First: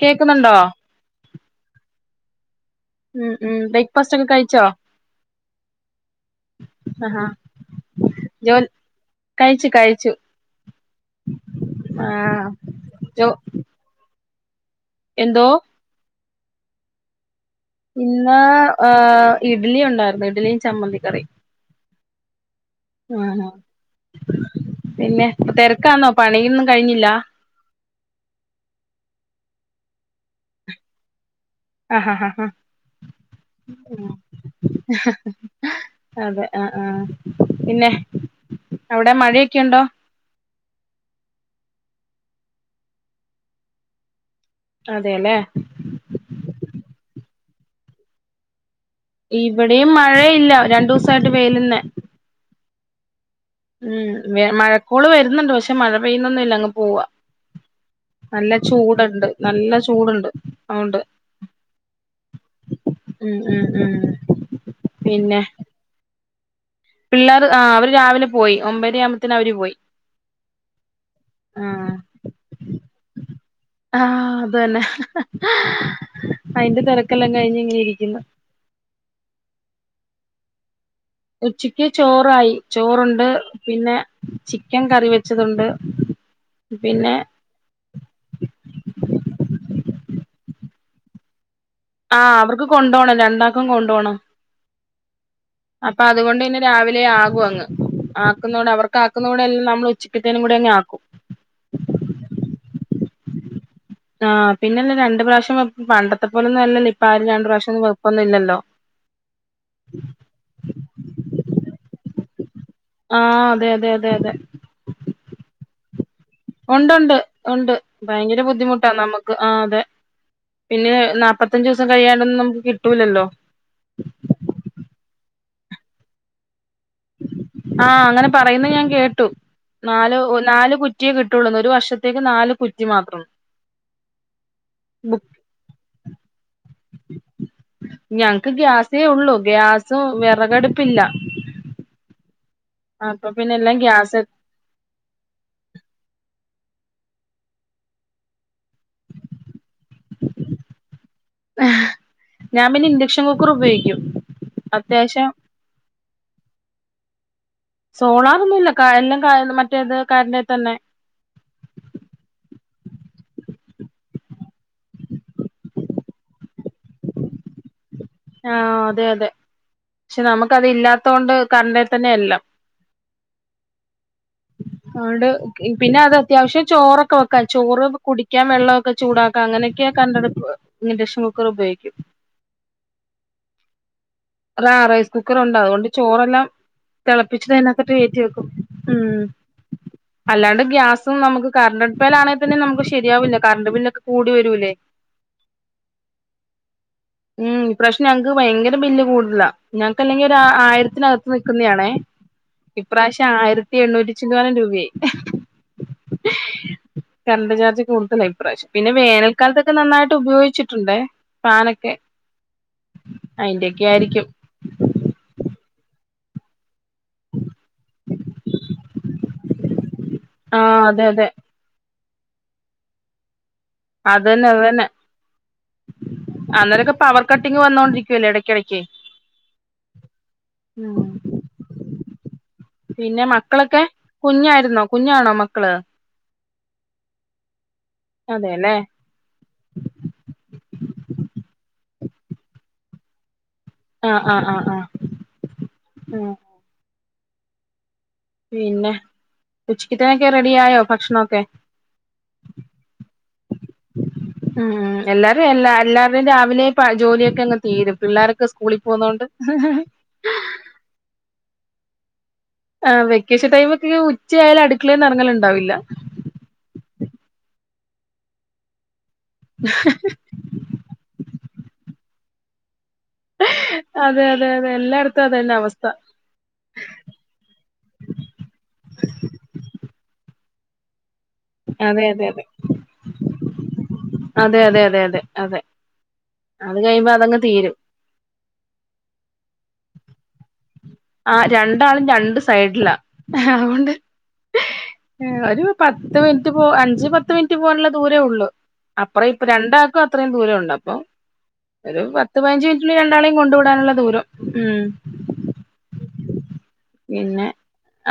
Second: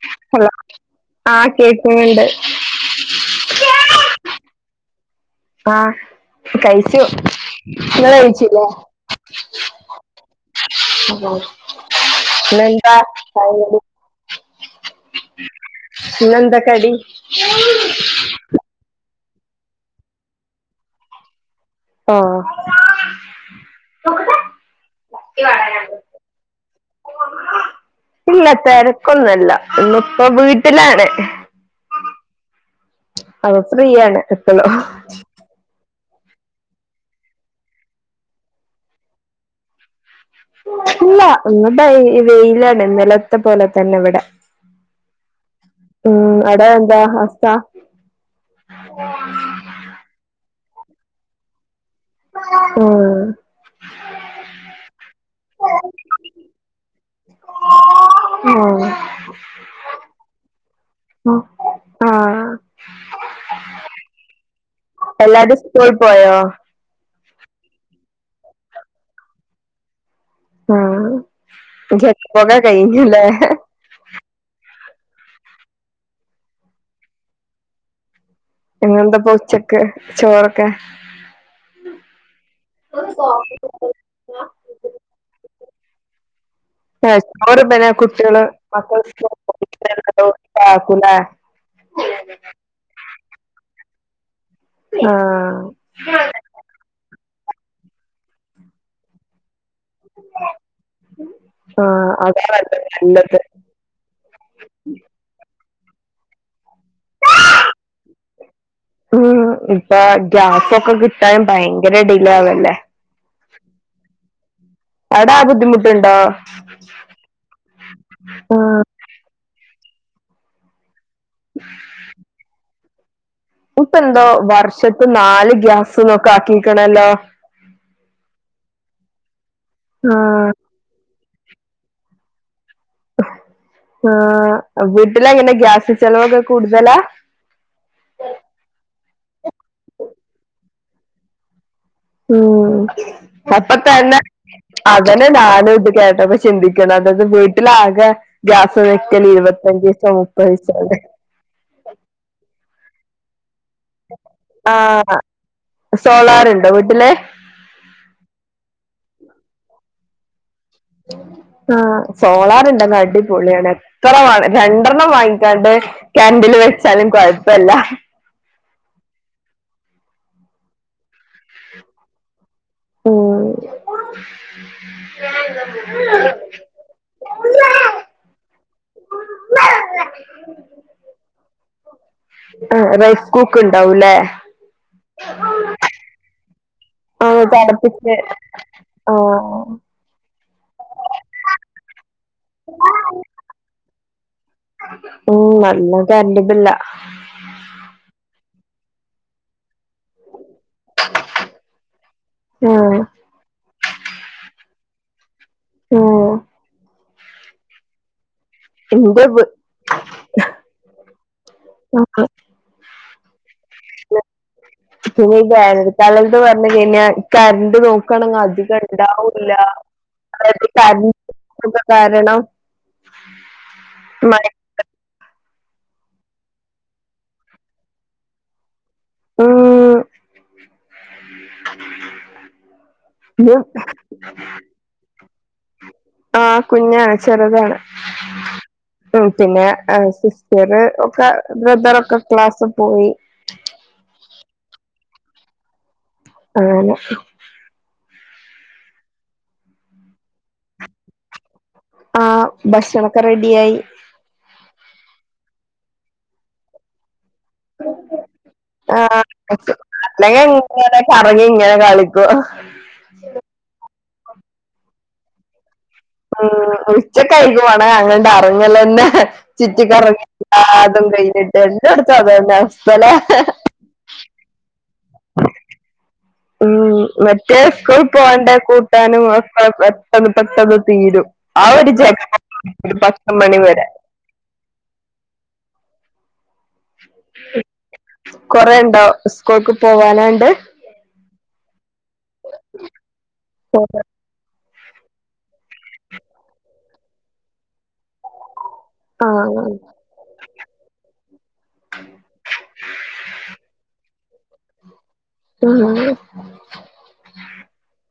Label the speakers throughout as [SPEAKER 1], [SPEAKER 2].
[SPEAKER 1] കേക്കുന്നുണ്ടോ
[SPEAKER 2] ആഹ് കേക്ക്ണ് ണ്ട്
[SPEAKER 1] ഉം ഉം ടെ പക്ഷണം കഴിച്ചോ
[SPEAKER 2] ആഹ് കഴിച്ചു
[SPEAKER 1] ആഹാ
[SPEAKER 2] നിങ്ങള്
[SPEAKER 1] ജോ
[SPEAKER 2] കഴിച്ചില്ലേ ഉം
[SPEAKER 1] കഴിച്ചു കഴിച്ചു ആഹ്
[SPEAKER 2] പിന്നെന്താ
[SPEAKER 1] ജോ
[SPEAKER 2] [unintelligible]
[SPEAKER 1] എന്തോ
[SPEAKER 2] ഇന്നെന്താ കടി
[SPEAKER 1] ഇന്ന് ഏ ഇഡ്ലി ഉണ്ടാർന്നു ഇഡ്ലിയും ചമ്മന്തി കറിയും
[SPEAKER 2] ആഹ്
[SPEAKER 1] ആഹ പിന്നെ തെരക്കാന്നോ പണിയൊന്നും കഴിഞ്ഞില്ലാ
[SPEAKER 2] ഇന്ന്പ്പ വീട്ടിലാണ്
[SPEAKER 1] അ ഹ ഹ ഹാ
[SPEAKER 2] അ [unintelligible] ഫ്രീയാണ് [unintelligible]
[SPEAKER 1] അതെ ആഹ് ആഹ് പിന്നെ അവിടെ മഴയൊക്യെണ്ടൊ
[SPEAKER 2] ഇല്ല ഒന്ന് ഭൈ വെയിലാണ് ഇന്നലത്തെ പോലെ തന്നെ ഇവിടെ
[SPEAKER 1] അതെ ല്ലേ
[SPEAKER 2] ഉം അട എന്താ അവസ്ത
[SPEAKER 1] ഇവിടെയും മഴയില്ല രണ്ടൂസായിട്ട് വെയിലന്നെ
[SPEAKER 2] ആ
[SPEAKER 1] ഉം വെ മഴക്കോള് വരുന്നുണ്ട് പക്ഷെ മഴ പെയ്യുന്നൊന്നുല്ല്യ അങ്ങ് പോവാ നല്ല
[SPEAKER 2] ആഹ്
[SPEAKER 1] ചൂടണ്ട് നല്ല ചൂടുണ്ട് ഓണ്ട്
[SPEAKER 2] ആഹ്
[SPEAKER 1] ഉം ഉം ഉം പിന്നെ
[SPEAKER 2] എല്ലാരും സ്കൂൾ പോയോ
[SPEAKER 1] പിള്ളേർ ആ അവര് രാവിലെ പോയി ഒമ്പര്യാകുമ്പത്തേന് അവര് പോയി
[SPEAKER 2] ആ
[SPEAKER 1] ആഹ്
[SPEAKER 2] [unintelligible]
[SPEAKER 1] ആഹ് അത് തന്നെ അയിന്റെ തെരക്കെല്ലാം കഴിഞ്ഞ് ഇങ്ങനെ ഇരിക്ക്ന്നാ
[SPEAKER 2] പിന്നെന്താപ്പൊ ഉച്ചക്ക് ചോറൊക്കെ?
[SPEAKER 1] ഉച്ചക്ക് ചോറായി ചോറുണ്ട് പിന്നെ ചിക്കൻ കറി വെച്ചതുണ്ട്
[SPEAKER 2] ആ
[SPEAKER 1] പിന്നെ
[SPEAKER 2] ചോറ് [unintelligible] കുട്ടികള് മക്കള് [unintelligible] ആക്കുലേ
[SPEAKER 1] ആ അവർക്ക് കൊണ്ടു പോണം രണ്ടാക്കും കൊണ്ടു പോണം
[SPEAKER 2] ആഹ്
[SPEAKER 1] അപ്പൊ അതുകൊണ്ട് പിന്നെ രാവിലെ ആ ക്കുവങ്ങ് ആക്കുന്നോണ്ട് അവർക്കാക്കുന്നോടെ എൽ നമ്മ
[SPEAKER 2] ആഹ് [unintelligible]
[SPEAKER 1] ആഹ് പിന്നെല്ല രണ്ട് പ്രാശ്യം വെപ്പ് പണ്ടത്തെ പോലൊന്നും അല്ലല്ലോ ഇപ്പ്
[SPEAKER 2] ഉം ഇപ്പൊ ഗ്യാസൊക്കെ കിട്ടാൻ ഭയങ്കര ഡെയ് ല്ലെ അതല്ലേ
[SPEAKER 1] ആ അതെ അതെ അതെ അതെ
[SPEAKER 2] ട്ട്ണ്ടോ.
[SPEAKER 1] ഉണ്ട്ണ്ട് ഉണ്ട്. ഭയങ്കര
[SPEAKER 2] ആഹ്
[SPEAKER 1] ബുദ്ധിമുട്ടാ. നമുക്ക്. ആ അതെ പിന്നേ നാപ്പത്തഞ്ച് ദിവസം കഴ്യാണ്ടൊന്നും നംക്ക് കി ട്ടൂലല്ലോ
[SPEAKER 2] ഗ്യാസ് ന്നൊക്കാക്കി
[SPEAKER 1] ആ അങ്ങനെ പറയുന്നെ ഞാൻ കേട്ടു. നാലോ ഒ
[SPEAKER 2] ആഹ്
[SPEAKER 1] നാൽ കു റ്റിയെ കിട്ടുള്ളൂന്ന് ഒരു വർഷത്തേക്ക് നാല് കു
[SPEAKER 2] ആ വീട്ടിലെങ്ങനെ ഗ്യാസ് ചെലവൊക്കെ കൂ
[SPEAKER 1] ഞങക്ക് ഗ്യാസ് തേ ഉള്ളൂ ഗ്യാസും വിറകടുപ്പില്ല
[SPEAKER 2] ഉം
[SPEAKER 1] അപ്പൊ പിന്നെ
[SPEAKER 2] അപ്പ
[SPEAKER 1] എല്ലാം
[SPEAKER 2] തന്നെ
[SPEAKER 1] ഗ്യാസ്
[SPEAKER 2] അതന്നെ ഞാനും ഇത് കേട്ടപ്പ ചിന്തിക്കണം അതായത് വീട്ടിലാകെ ഗ്യാസ് വെക്കല് ഇരുപത്തഞ്ച് ദിവസം മുപ്പത് ദിവസം അല്ലേ
[SPEAKER 1] ഷോ
[SPEAKER 2] ആ സോളാറ്ണ്ട് വി ഇല്ലെ
[SPEAKER 1] കറന്റെ തന്നെ
[SPEAKER 2] ആ സോളാറണ്ടങ്ങ അടിപൊളിയാണ് എത്ര വ രണ്ടെണ്ണം വാങ്ങിക്കാണ്ട് കറൻ്റില് വെച്ചാലും കൊഴപ്പല്ല
[SPEAKER 1] ആ അതെ അതെ പക്ഷെ നമുക്ക് അതിലല്ലാതെ - ത്തോണ്ട് കറണ്ട തന്നെ എല്ലാം
[SPEAKER 2] ഉം
[SPEAKER 1] അതൊണ്ട് പിന്നെ അത് അത്യാവശ്യം ചോറൊക്കെ വെ ചോറ് കുടിക്കാൻ വെള്ളമൊക്കെ ചൂടാക്കാം അങ്ങനെയൊക്കെ കണ്ടടുപ് ഇൻഡക്ഷൻ കുക്കർ ഉപയോഗിക്കും
[SPEAKER 2] ആ റൈസ് കുക്ക് ഉണ്ടാവുംല്ലേ
[SPEAKER 1] റാ റൈസ് കുക്കർ ഉണ്ട് അതുകൊണ്ട് ചോറെല്ലാം-
[SPEAKER 2] ആഹ്
[SPEAKER 1] തിളപ്പിച്ചിട്ട് അതിനകത്തോട്ട്
[SPEAKER 2] തിളപ്പിച്ച്
[SPEAKER 1] കേറ്റി വെക്കും ഉം
[SPEAKER 2] ആഹ്
[SPEAKER 1] അല്ലാണ്ട് ഗ്യാസും നമുക്ക് കറണ്ട് അടുപ്പാലാണെൽ പിന്നേം നമുക്ക് ശരിയാവില്ല കറണ്ട് ബില്ലൊക്കെ കൂടി വരൂലേ
[SPEAKER 2] ഉം നല്ല കരണ്ടും ബില്ലാ
[SPEAKER 1] ഉം ഇപ്രാവശ്യം ഞങ്ങക്ക് ഭയങ്കര ബില്ല് കൂടു - ഇല്ല ഞങ്ങക്കല്ലെങ്കിൽ ആ ആയിരത്തിനകത്ത് നിൽക്കുന്നതണേ
[SPEAKER 2] ആഹ്
[SPEAKER 1] ഇപ്രാവശ്യം ആയിരത്തി എണ്ണൂറ്റി ചില്ലാനം രൂപയായി അഹ്
[SPEAKER 2] ഓ
[SPEAKER 1] കർണ്ട് ചാർജ് കൂടുതലെ പ്രാവശ്യം പിന്നെ വേനൽക്കാലത്തൊക്കെ നന്നായിട്ട് ഉപയോഗിച്ചിട്ടുണ്ടേ ഫാനൊക്കെ
[SPEAKER 2] വീ
[SPEAKER 1] അയിൻ്റൊക്കെ ആയിരിക്കും [inaudible]
[SPEAKER 2] പിന്നെ ഈ വേനൽകാലന്ന് പർഞ്‌കഴിഞ്ഞാ കറണ്ട് നോക്കണെങ്ക അധികം ഇണ്ടാവൂല്ല എടി ക
[SPEAKER 1] ആഹ് അതെ അതെ
[SPEAKER 2] [unintelligible] കാരണം മഴ
[SPEAKER 1] അതന്നെ അതന്നെ അന്നേരൊക്കെ പവർ കട്ടിങ്ങ് വന്നോണ്ടിരിക്കല്ലോ എടക്കെടക്ക്
[SPEAKER 2] ഉം
[SPEAKER 1] ആഹ കുഞ്ഞായിരുന്നോ കുഞ്ഞാണോ മക്കള്
[SPEAKER 2] ആ കുഞ്ഞാണ് ചെറുതാണ്.
[SPEAKER 1] അതെല്ലേ
[SPEAKER 2] പിന്നെ സിസ്റ്ററ് ഒക്കെ ബ്രദറൊക്കെ ക്ലാസ് പോയി.
[SPEAKER 1] ആഹ ആഹ ആഹ ആഹ
[SPEAKER 2] അങ്ങനെ
[SPEAKER 1] പിന്നെ ഉച്ചക്കത്തെനൊക്കെ റെഡി ആയോ ഭക്ഷ്ണൊക്കെ
[SPEAKER 2] ആ ഭക്ഷണൊക്കെ റെഡിയായി.
[SPEAKER 1] ഉം ഉം എല്ലാരും എല്ലാ എല്ലാരുടെയും രാവിലെ പ ജോലിയെ ക്കെ അങ്ങ് തീരും പിള്ളേരൊക്കെ സ്കൂളിൽ
[SPEAKER 2] ആ
[SPEAKER 1] പോന്നോണ്ട്
[SPEAKER 2] അല്ലെങ്കി ഇങ്ങനെ കറങ്ങി ഇങ്ങനെ കളിക്കും
[SPEAKER 1] ആ വെക്കേഷൻ ടൈമൊക്കെ ഇങ്ങനെ ഉച്ച ആയാലും അടുക്കളേന്ന്‌എറങ്ങലുണ്ടാവില്ല.
[SPEAKER 2] ഉച്ചക്കഴകമളെ അങ്ങണ്ട് അറിങ്ങലന്നെ ചിറ്റി കറങ്ങില്ല അതും കയ്യിലിട്ട് എല്ലടും ക്കഅതന്നെ അവസ്
[SPEAKER 1] അതെ അതെ അതെ എല്ലായിടത്തും അതെന്നെ അവസ്ഥ
[SPEAKER 2] ഉം മറ്റേ സ്കൂൾ പോണ്ടെ കൂട്ടാനും ഒക്കെ പെട്ടന്ന് പെട്ടന്ന് തീരും ആ ഒരു
[SPEAKER 1] അതെ അതെ അതെ
[SPEAKER 2] ജകപൊകാണ് ഒരു പത്ത്മണിവരെ
[SPEAKER 1] അതെ! അതെ! അതെ! അതെ! അതെ. അത് കഴിയുമ്പോ അതങ്ങ് തീരും
[SPEAKER 2] കൊറേണ്ടോ സ്കൂൾക്ക് പോവാനണ്ട്
[SPEAKER 1] ആ രണ്ടാളും രണ്ട് സൈഡിലാ അതോണ്ട് ഒരു പത്ത് മിനിറ്റ് പോ അഞ്ച് പത്ത് മിനിറ്റ് പോവാനുള്ളത്. ദൂരേ ഒള്ളൂ
[SPEAKER 2] ആ
[SPEAKER 1] അപ്പറഇപ്പൊ രണ്ടാക്കും അത്രേം ദൂരംഉണ്ട് അപ്പൊ ഒരു പത്ത്പയ്നഞ്ച് മിനിറ്റ്ന് രണ്ടാളെയും കൊണ്ടവിടാനുള്ള ദൂരം ഉം
[SPEAKER 2] ഉം [inaudible]
[SPEAKER 1] പിന്നെ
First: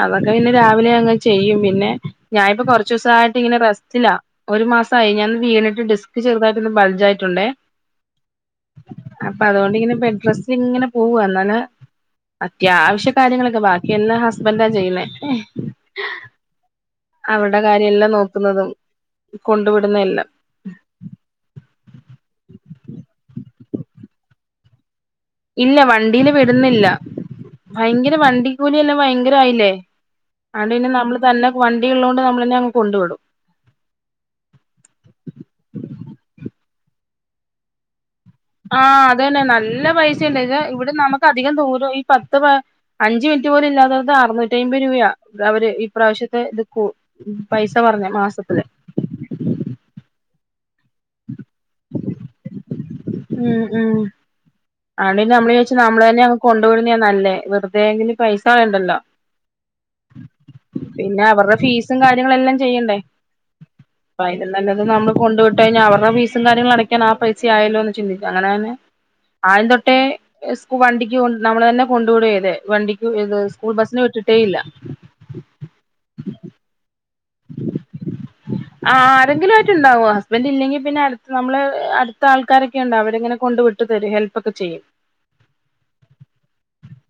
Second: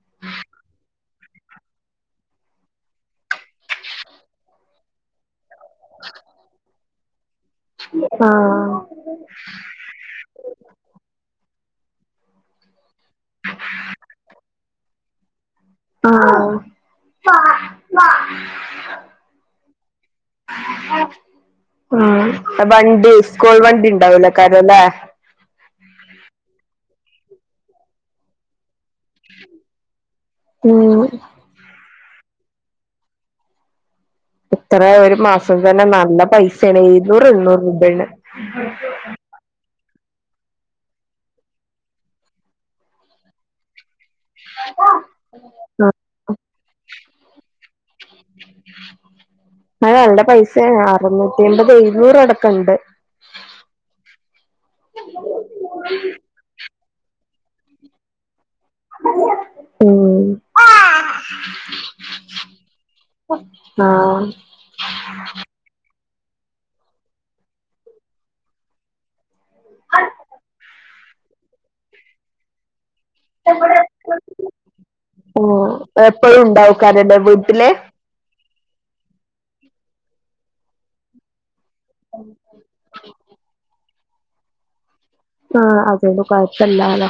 [SPEAKER 1] അവക്ക് പിന്നെ രാവിലെഅങ്ങ് ചെയ്യും പിന്നെ ഞാനിപ്പോ കൊറച്ചുസായിട്ട് ഇങ്ങനെ റസ്റ്റില ഒരുമാസായി ഞാനൊന്നു വീണ് ന്റെ ഡിസ്ക് ചെറുതായിട്ടൊന്നു ബൾജായി ഉണ്ടേ
[SPEAKER 2] ആ
[SPEAKER 1] അപ്പൊ അതുകൊണ്ടിങ്ങനെ ബെഡ്റെസ്റ്റിൽ ഇങ്ങനെ പോവ എന്നാണ് അത്യാവിശം ബാക്കിയെല്ലാം ഹസ്ബന്റാ ചെയ്യണേ ഉം
[SPEAKER 2] ആ
[SPEAKER 1] അവൾടെ കാര്യംഎല്ലാം നോക്കുന്നതും കൊണ്ടു വിടുന്നതെല്ലാം
[SPEAKER 2] ഉം വണ്ടി സ്കൂൾ വണ്ടി വണ്ടാവില്ല കാരംലെ-
[SPEAKER 1] ഇല്ല വണ്ടില് വിടുന്നില്ല ഭയങ്കര വണ്ടി കൂലി തന്നെ എല്ലാം ഭയങ്കരയില്ലേ അതുകൊണ്ട് പിന്നെ
[SPEAKER 2] ഉം
[SPEAKER 1] നമ്മള് തന്നെ വണ്ടി ഉള്ളോണ്ട് നമ്മ എന്നെഅങ്ങ് കൊണ്ട് വിടും
[SPEAKER 2] എത്ര ഒരു മാസം തന്നെ നല്ല പൈസാണെ എഴുന്നൂറ് എണ്ണൂറ് രൂപണ്
[SPEAKER 1] ആഹ് അതന്നെ നല്ല പൈസ് ഇവിടെ നമുക്ക് അധികം ദൂരം ഈ പത്ത് അഞ്ച് മിനിറ്റ് പോലും ഇല്ലാതെ അറുനൂറ്റി അയിമ്പത് രൂപയാ അവര് ഈ പ്രാവശ്യത്തെ ഇത്കു പൈസ പറഞ്ഞെ മാസത്തിന്
[SPEAKER 2] ഏ അറുന്നൂറ്റിമ്പത് നൂറടക്കംണ്ട്
[SPEAKER 1] ആണേൽ നമ്മൾ വിചാരിച്ചു നമ്മള്ളനെങ്ങ് കൊ കൊണ്ടുവിടുന്നയാ നല്ലേ വെറുതെ എന്തിന് പൈസ കളയണ്ടല്ലോ
[SPEAKER 2] ഉം
[SPEAKER 1] പിന്നെ അവർടെ ഫീസും കാര്യങ്ങളെല്ലാം ചെയ്യണ്ടേ
[SPEAKER 2] ആഹ്
[SPEAKER 1] അതിലും നല്ലത് നമ്മള് കൊണ്ട് വിട്ട് കഴിഞ്ഞാൽ അവരുടെ ഫീസ് ഫീസും കാര്യങ്ങളും അടക്കാൻ ആ പൈസ ആയല്ലോ എന്ന് ചിന്തിക്കും അങ്ങനെ തന്നെ ആയം തൊട്ടേ സ്കൂ വണ്ടി ണ്ടി കൊ നമ്മളന്നെ കൊണ്ടു വിടുവെ ചെയ്തേ വണ്ടി
[SPEAKER 2] എപ്പഴും ഉണ്ടാവ്ക്കാരല്ലേ വിട് വീട്ടില്
[SPEAKER 1] ആ ആരെങ്കിലും ആയിട്ട് ഉണ്ടാവും ഹസ്ബന്റ് ഇല്ലെങ്കി പിന്നെ അടുത്ത് നമ്മള് അടുത്ത ആൾക്കാരെക്കെണ്ട് അവരിങ്ങനെ കൊണ്ടുവി ഇട്ട് തെരും ഹെൽപൊക്കെ ചെയ്യും
[SPEAKER 2] ആഹ് അത്കൊണ്ട് കൊയപ്പല്ലാല്ലോ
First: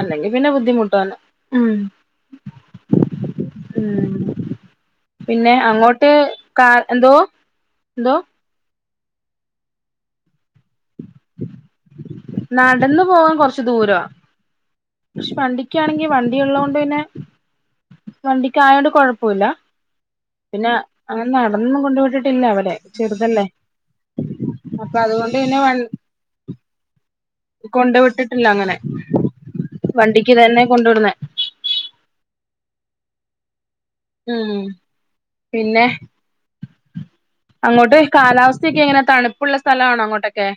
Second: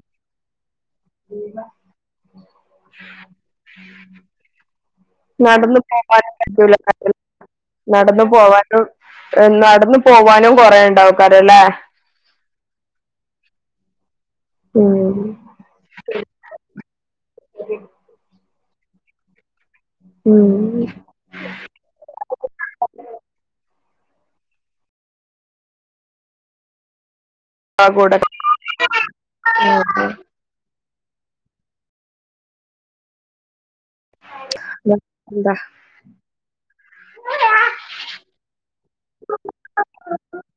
[SPEAKER 1] അല്ലെങ്കി പിന്നെ ബദ്ധിമു ട്ടാണ് ഉം പിന്നെ
[SPEAKER 2] നടന്ന്
[SPEAKER 1] അങ്ങോട്ട്
[SPEAKER 2] പോവാനും
[SPEAKER 1] കാ
[SPEAKER 2] പറ്റൂല
[SPEAKER 1] എന്തോ എന്തോ
[SPEAKER 2] നടന്ന് പോവാൻ നടന്ന് പോവാനും കൊറേ ഉണ്ടാവ്ക്കാരല്ലേ
[SPEAKER 1] നടന്ന് പോവാൻ കൊറച്ച് ദൂരവാ.
[SPEAKER 2] ഉം
[SPEAKER 1] പക്ഷേ വണ്ടിക്കാണെങ്കി വണ്ടിഉള്ളോണ്ട് പിന്നെ വണ്ടി ക്കായോണ്ട് കോഴപ്പില്ല.
[SPEAKER 2] ഉം
[SPEAKER 1] പിന്ന അങ്ങനെ നടന്നൊന്നും കൊണ്ട് വിട്ടിട്ടില്ല അവടെ ചെറുതല്ലേ. അപ്പ അതുകൊണ്ട് പിന്നെ വൺ
[SPEAKER 2] ആ
[SPEAKER 1] കൊണ്ട്
[SPEAKER 2] കൂടെ
[SPEAKER 1] വിട്ടിട്ടില്ല അങ്ങനെ വണ്ടിക്ക് തന്നെ കൊണ്ട് വിടുന്നേ. ഉം
[SPEAKER 2] എന്താ
[SPEAKER 1] പിന്നെ അങ്ങോട്ട് കാലാവസ്ഥക്കെ എങ്ങനെ. തണുപ്പുള്ള സ്ഥലാണോ അങ്ങോട്ടൊക്കെ.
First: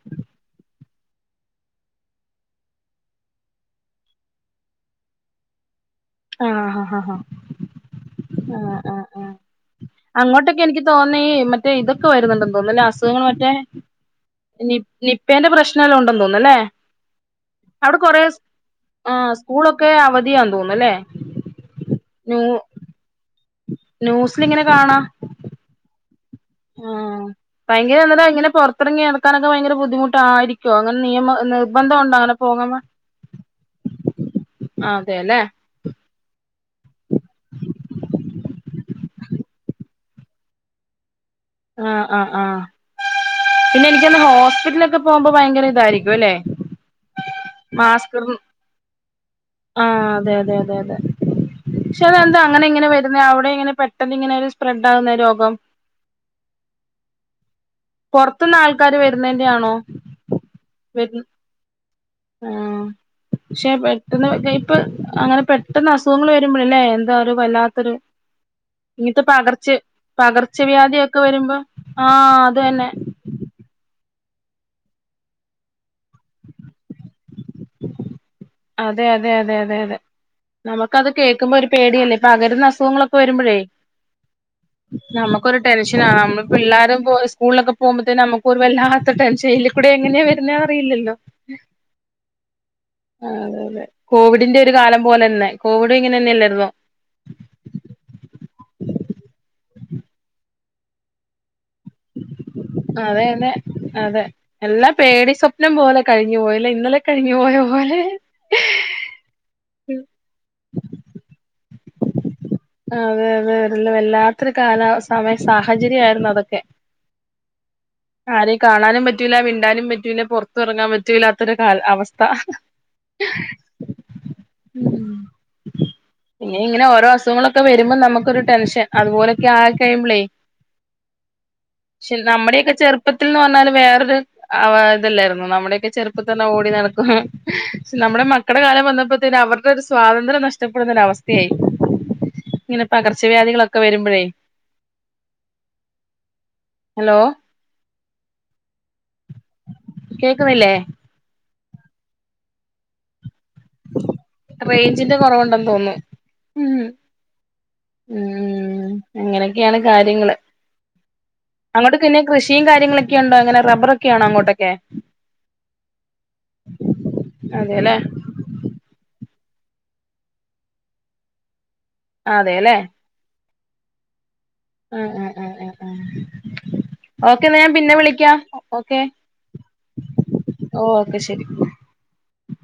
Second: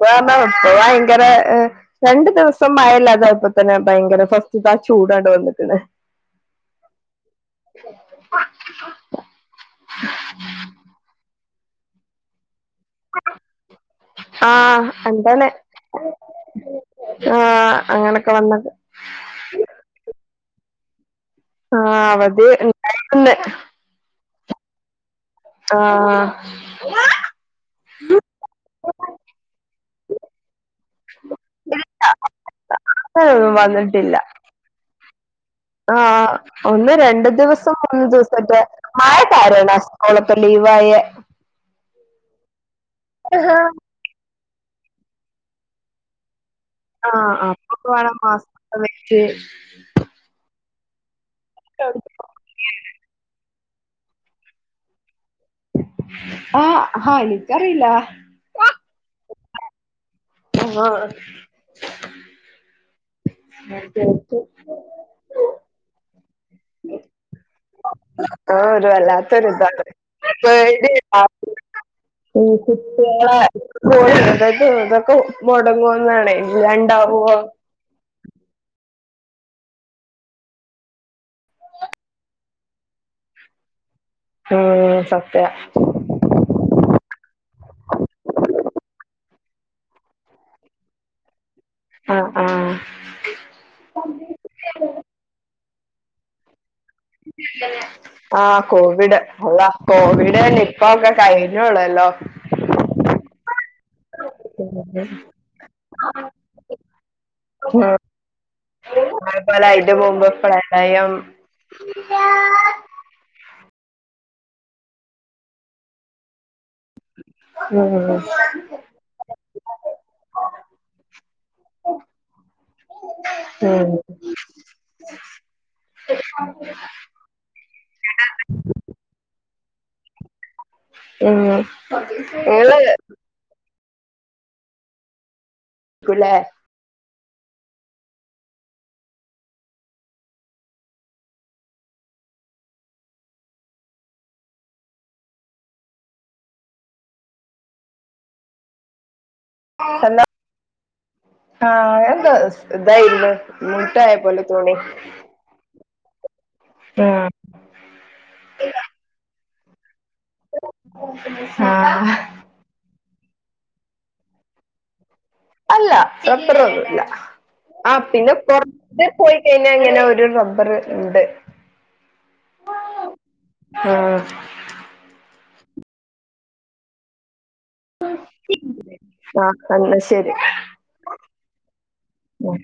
[SPEAKER 2] [unintelligible] ഭയങ്കര രണ്ടു ദിവസം മഴയില്ലാതായപ്പോ തന്നെ ഭയങ്കര ഫസ്റ്റത്തെ ആ ചൂടാണ്ടൊ വന്നിക്ക്ണ.
[SPEAKER 1] ആഹ് ഹ ഹ ഹ ആ ആ ആ അങ്ങോട്ടൊക്കെ എനിക്ക് തോന്നേ മറ്റേ ഇതൊക്കെ വരുന്നുണ്ട്. തോന അസുഖങ്ങള് മറ്റേ
[SPEAKER 2] ആഹ് എന്താണ്
[SPEAKER 1] നിപ്പേന്റെ പ്രശ്നെല്ലാം ഉണ്ടന്ന്തോന്നല്ലേ.
[SPEAKER 2] ആഹ്
[SPEAKER 1] അവിടെ കൊറേ
[SPEAKER 2] അങ്ങനൊക്കെ വന്നത്
[SPEAKER 1] ആ സ്കൂളൊക്കെ അവധിയ തോന്നല്ലേ.
[SPEAKER 2] ആ അവധി ഇണ്ട്
[SPEAKER 1] നൂസിലിങ്ങനെ കാണാ
[SPEAKER 2] ആ.
[SPEAKER 1] ആ ഭയങ്കര നല്ലതാ ഇങ്ങനെ പുറത്തിറങ്ങി നടക്കാനൊക്കെ ഭയങ്കര ബുദ്ധിമുട്ട്. ആയിരിക്കോ അങ്ങനെ നിയമ നിർബന്ധം ഉണ്ടോ അങ്ങനെ പോകാ
[SPEAKER 2] [unintelligible] വന്നിട്ടില്ല.
[SPEAKER 1] ആ അതെ അല്ലെ.
[SPEAKER 2] ആഹ ഒന്ന് രണ്ട്. ദിവസം മൂന്ന് ദിവസൊറ്റെ മായെ. കാരണം അവളക്കെ ലീവായെ.
[SPEAKER 1] ആ ആ ആ.
[SPEAKER 2] ആഹ്
[SPEAKER 1] പിന്നെ എനിക്കൊന്ന് ഹോ [unintelligible] [unintelligible] പോകുമ്പ ഭയങ്കര ഇതായിരിക്കും അല്ലെ.
[SPEAKER 2] ആ അപ്പപോണം മാസ്ക് ഒക്കെ വെച്ച്.
[SPEAKER 1] ആഹ് അതെ [inaudible] [unintelligible] പക്ഷെ എന്താ അങ്ങനെ ഇങ്ങനെ വരുന്ന അവിടെങ്ങനെ. പെട്ടെന്ന് ഇങ്ങനെ ഒരു സ്പ്രെഡ് ആകുന്നരോ അം [unintelligible]
[SPEAKER 2] ആ ഹായ് നിക്കറിയില്ല.
[SPEAKER 1] ആൾക്കാര് വരുന്നതിന്റെ ആണോ.
[SPEAKER 2] ആഹ
[SPEAKER 1] ആ പക്ഷെ പെട്ടെന്ന് ഇപ്പ അങ്ങനെ പെട്ടെന്ന് അസ് സങ്ങള ല്ലേ എന്താ ഒരു വല്ലാത്തൊരു
[SPEAKER 2] ഒരു
[SPEAKER 1] ഇങ്ങത്തെ പകർച്ച
[SPEAKER 2] വല്ലാത്തൊരിതാണ്
[SPEAKER 1] പകർച്ചവ്യാധിക്കെ
[SPEAKER 2] പേടിയാണ്
[SPEAKER 1] വരുമ്പോ ആഹ അത് തന്നെ
[SPEAKER 2] സ്കൂൾ എന്ധെക്കേ ഇതൊക്കെ മുടങ്ങോന്നാണ് ഇല്ലാണ്ടാവോ
[SPEAKER 1] അതെ അതെ അതെ അതെ അതെ നമുക്കത് കേൾക്കുമ്പോ ഒരു പേടിയല്ലേ പകരുന്ന അസുഖങ്ങളൊക്കെ വരുമ്പോയ്
[SPEAKER 2] ഉം സത്യാ
[SPEAKER 1] നമുക്കൊരു ടെൻഷന ആ നമ്മ പിള്ളാരും സ്കൂളിലൊക്കെ പോകുമ്പത്തേ നമുക്ക് വല്ലാത്ത ടെൻഷൻ എയിൽകുടെ എങ്ങനെയാ വരുന്ന അറിയില്ലല്ലോ
[SPEAKER 2] ആആ
[SPEAKER 1] ആഅതെ അതെ കോവിഡിന്റെ ഒരു കാലം പോലെ തന്നെ കോവിഡും ഇങ്ങനെ തന്നെ ഇല്ലായിന്നോ
[SPEAKER 2] ആഹ കോവിഡ് അള്ളാ കോവിഡ് നിപ്പ ഒക്കെ കഴിഞ്ഞള്ളല്ലോ
[SPEAKER 1] അതെ അതെ അതെ എല്ലാ പേടി സ്വപ്നം പോലെ കഴിഞ്ഞു പോയല്ല ഇന്നലെ കഴിഞ്ഞു പോയ
[SPEAKER 2] ഉം
[SPEAKER 1] പോലെ
[SPEAKER 2] [unintelligible] പ്രളയം [unintelligible]
[SPEAKER 1] അതെ അതെവല്ലാത്തൊരു കാല സമയ സാഹചര്യംയിരുന്നു അതൊക്കെ
[SPEAKER 2] [unintelligible]
[SPEAKER 1] ആരെകാണാനും പറ്റൂല മിണ്ടാനും പറ്റൂല പുറത്തറങ്ങാൻ പറ്റൂലാത്തൊരു അവസ്ഥ
[SPEAKER 2] ഉം
[SPEAKER 1] ഉം ഇനി ഇങ്ങനെ ഓരോ അസുഖങ്ങളൊക്കെ വരുമ്പോൾ നമുക്കരു ടെൻഷൻ അതുപോലൊക്കെ ആ കഴിയുമ്പോൽ
[SPEAKER 2] ഉം
[SPEAKER 1] നമ്മുടെയൊക്കെ
[SPEAKER 2] നിങ്ങളെ
[SPEAKER 1] ചെറുപ്പത്തിൽന്ന് പറഞ്ഞാല് വേറെ ഇതല്ലരുന്നു നമ്മുടെയൊക്കെ ചെറുപ്പം
[SPEAKER 2] ക്കുലേ
[SPEAKER 1] തന്നെ ഓടി നടക്കും നമ്മുടെ മക്കടെ കാലം വന്നപ്പോത്തേ അവരുടെ ഒരു സ്വാതന്ത്ര്യം നഷ്ടപ്പെടുന്നൊരു അവസ്ഥയായി ഇങ്ങനെ പകർച്ചവ്യാധികളൊക്കെ വരുമ്പയ് ഹലോ കേക്കുന്നില്ലേ
[SPEAKER 2] ആഹ എന്താ ഇതായിന്നു
[SPEAKER 1] റേഞ്ചിന്റെ കൊറവുണ്ടെന്ന് തോന്നുന്നു ഉം
[SPEAKER 2] ആ
[SPEAKER 1] ഉം അങ്ങനെ എനിക്ക് കാര്യങ്ങള് അങ്ങോട്ട്
[SPEAKER 2] ആഹ്
[SPEAKER 1] പിന്നെ കൃഷിയും കാര്യങ്ങളൊക്കെ ഒക്കെ ഉണ്ടോ അങ്ങനെ റബ്ബറ ഒക്കെയണോ അങ്ങോട്ടൊക്കെ
[SPEAKER 2] അല്ല റബ്രറൊന്നുംല്ല ആ
[SPEAKER 1] അതെല്ലേ
[SPEAKER 2] പിന്നെ കൊറച് പോയി കഴിഞ്ഞാ അങ്ങനെ ഒരു റബ്ബർ ഉണ്ട്
[SPEAKER 1] അതെല്ലേ
[SPEAKER 2] ആഹ്
[SPEAKER 1] ഉം ഉം ഉം ഉം ഉം ഓ ഞാൻ പിന്നെ വിളിക്കാം
[SPEAKER 2] ആഹ് എന്നാ ശരി
[SPEAKER 1] ഓക്കെ
[SPEAKER 2] ഉം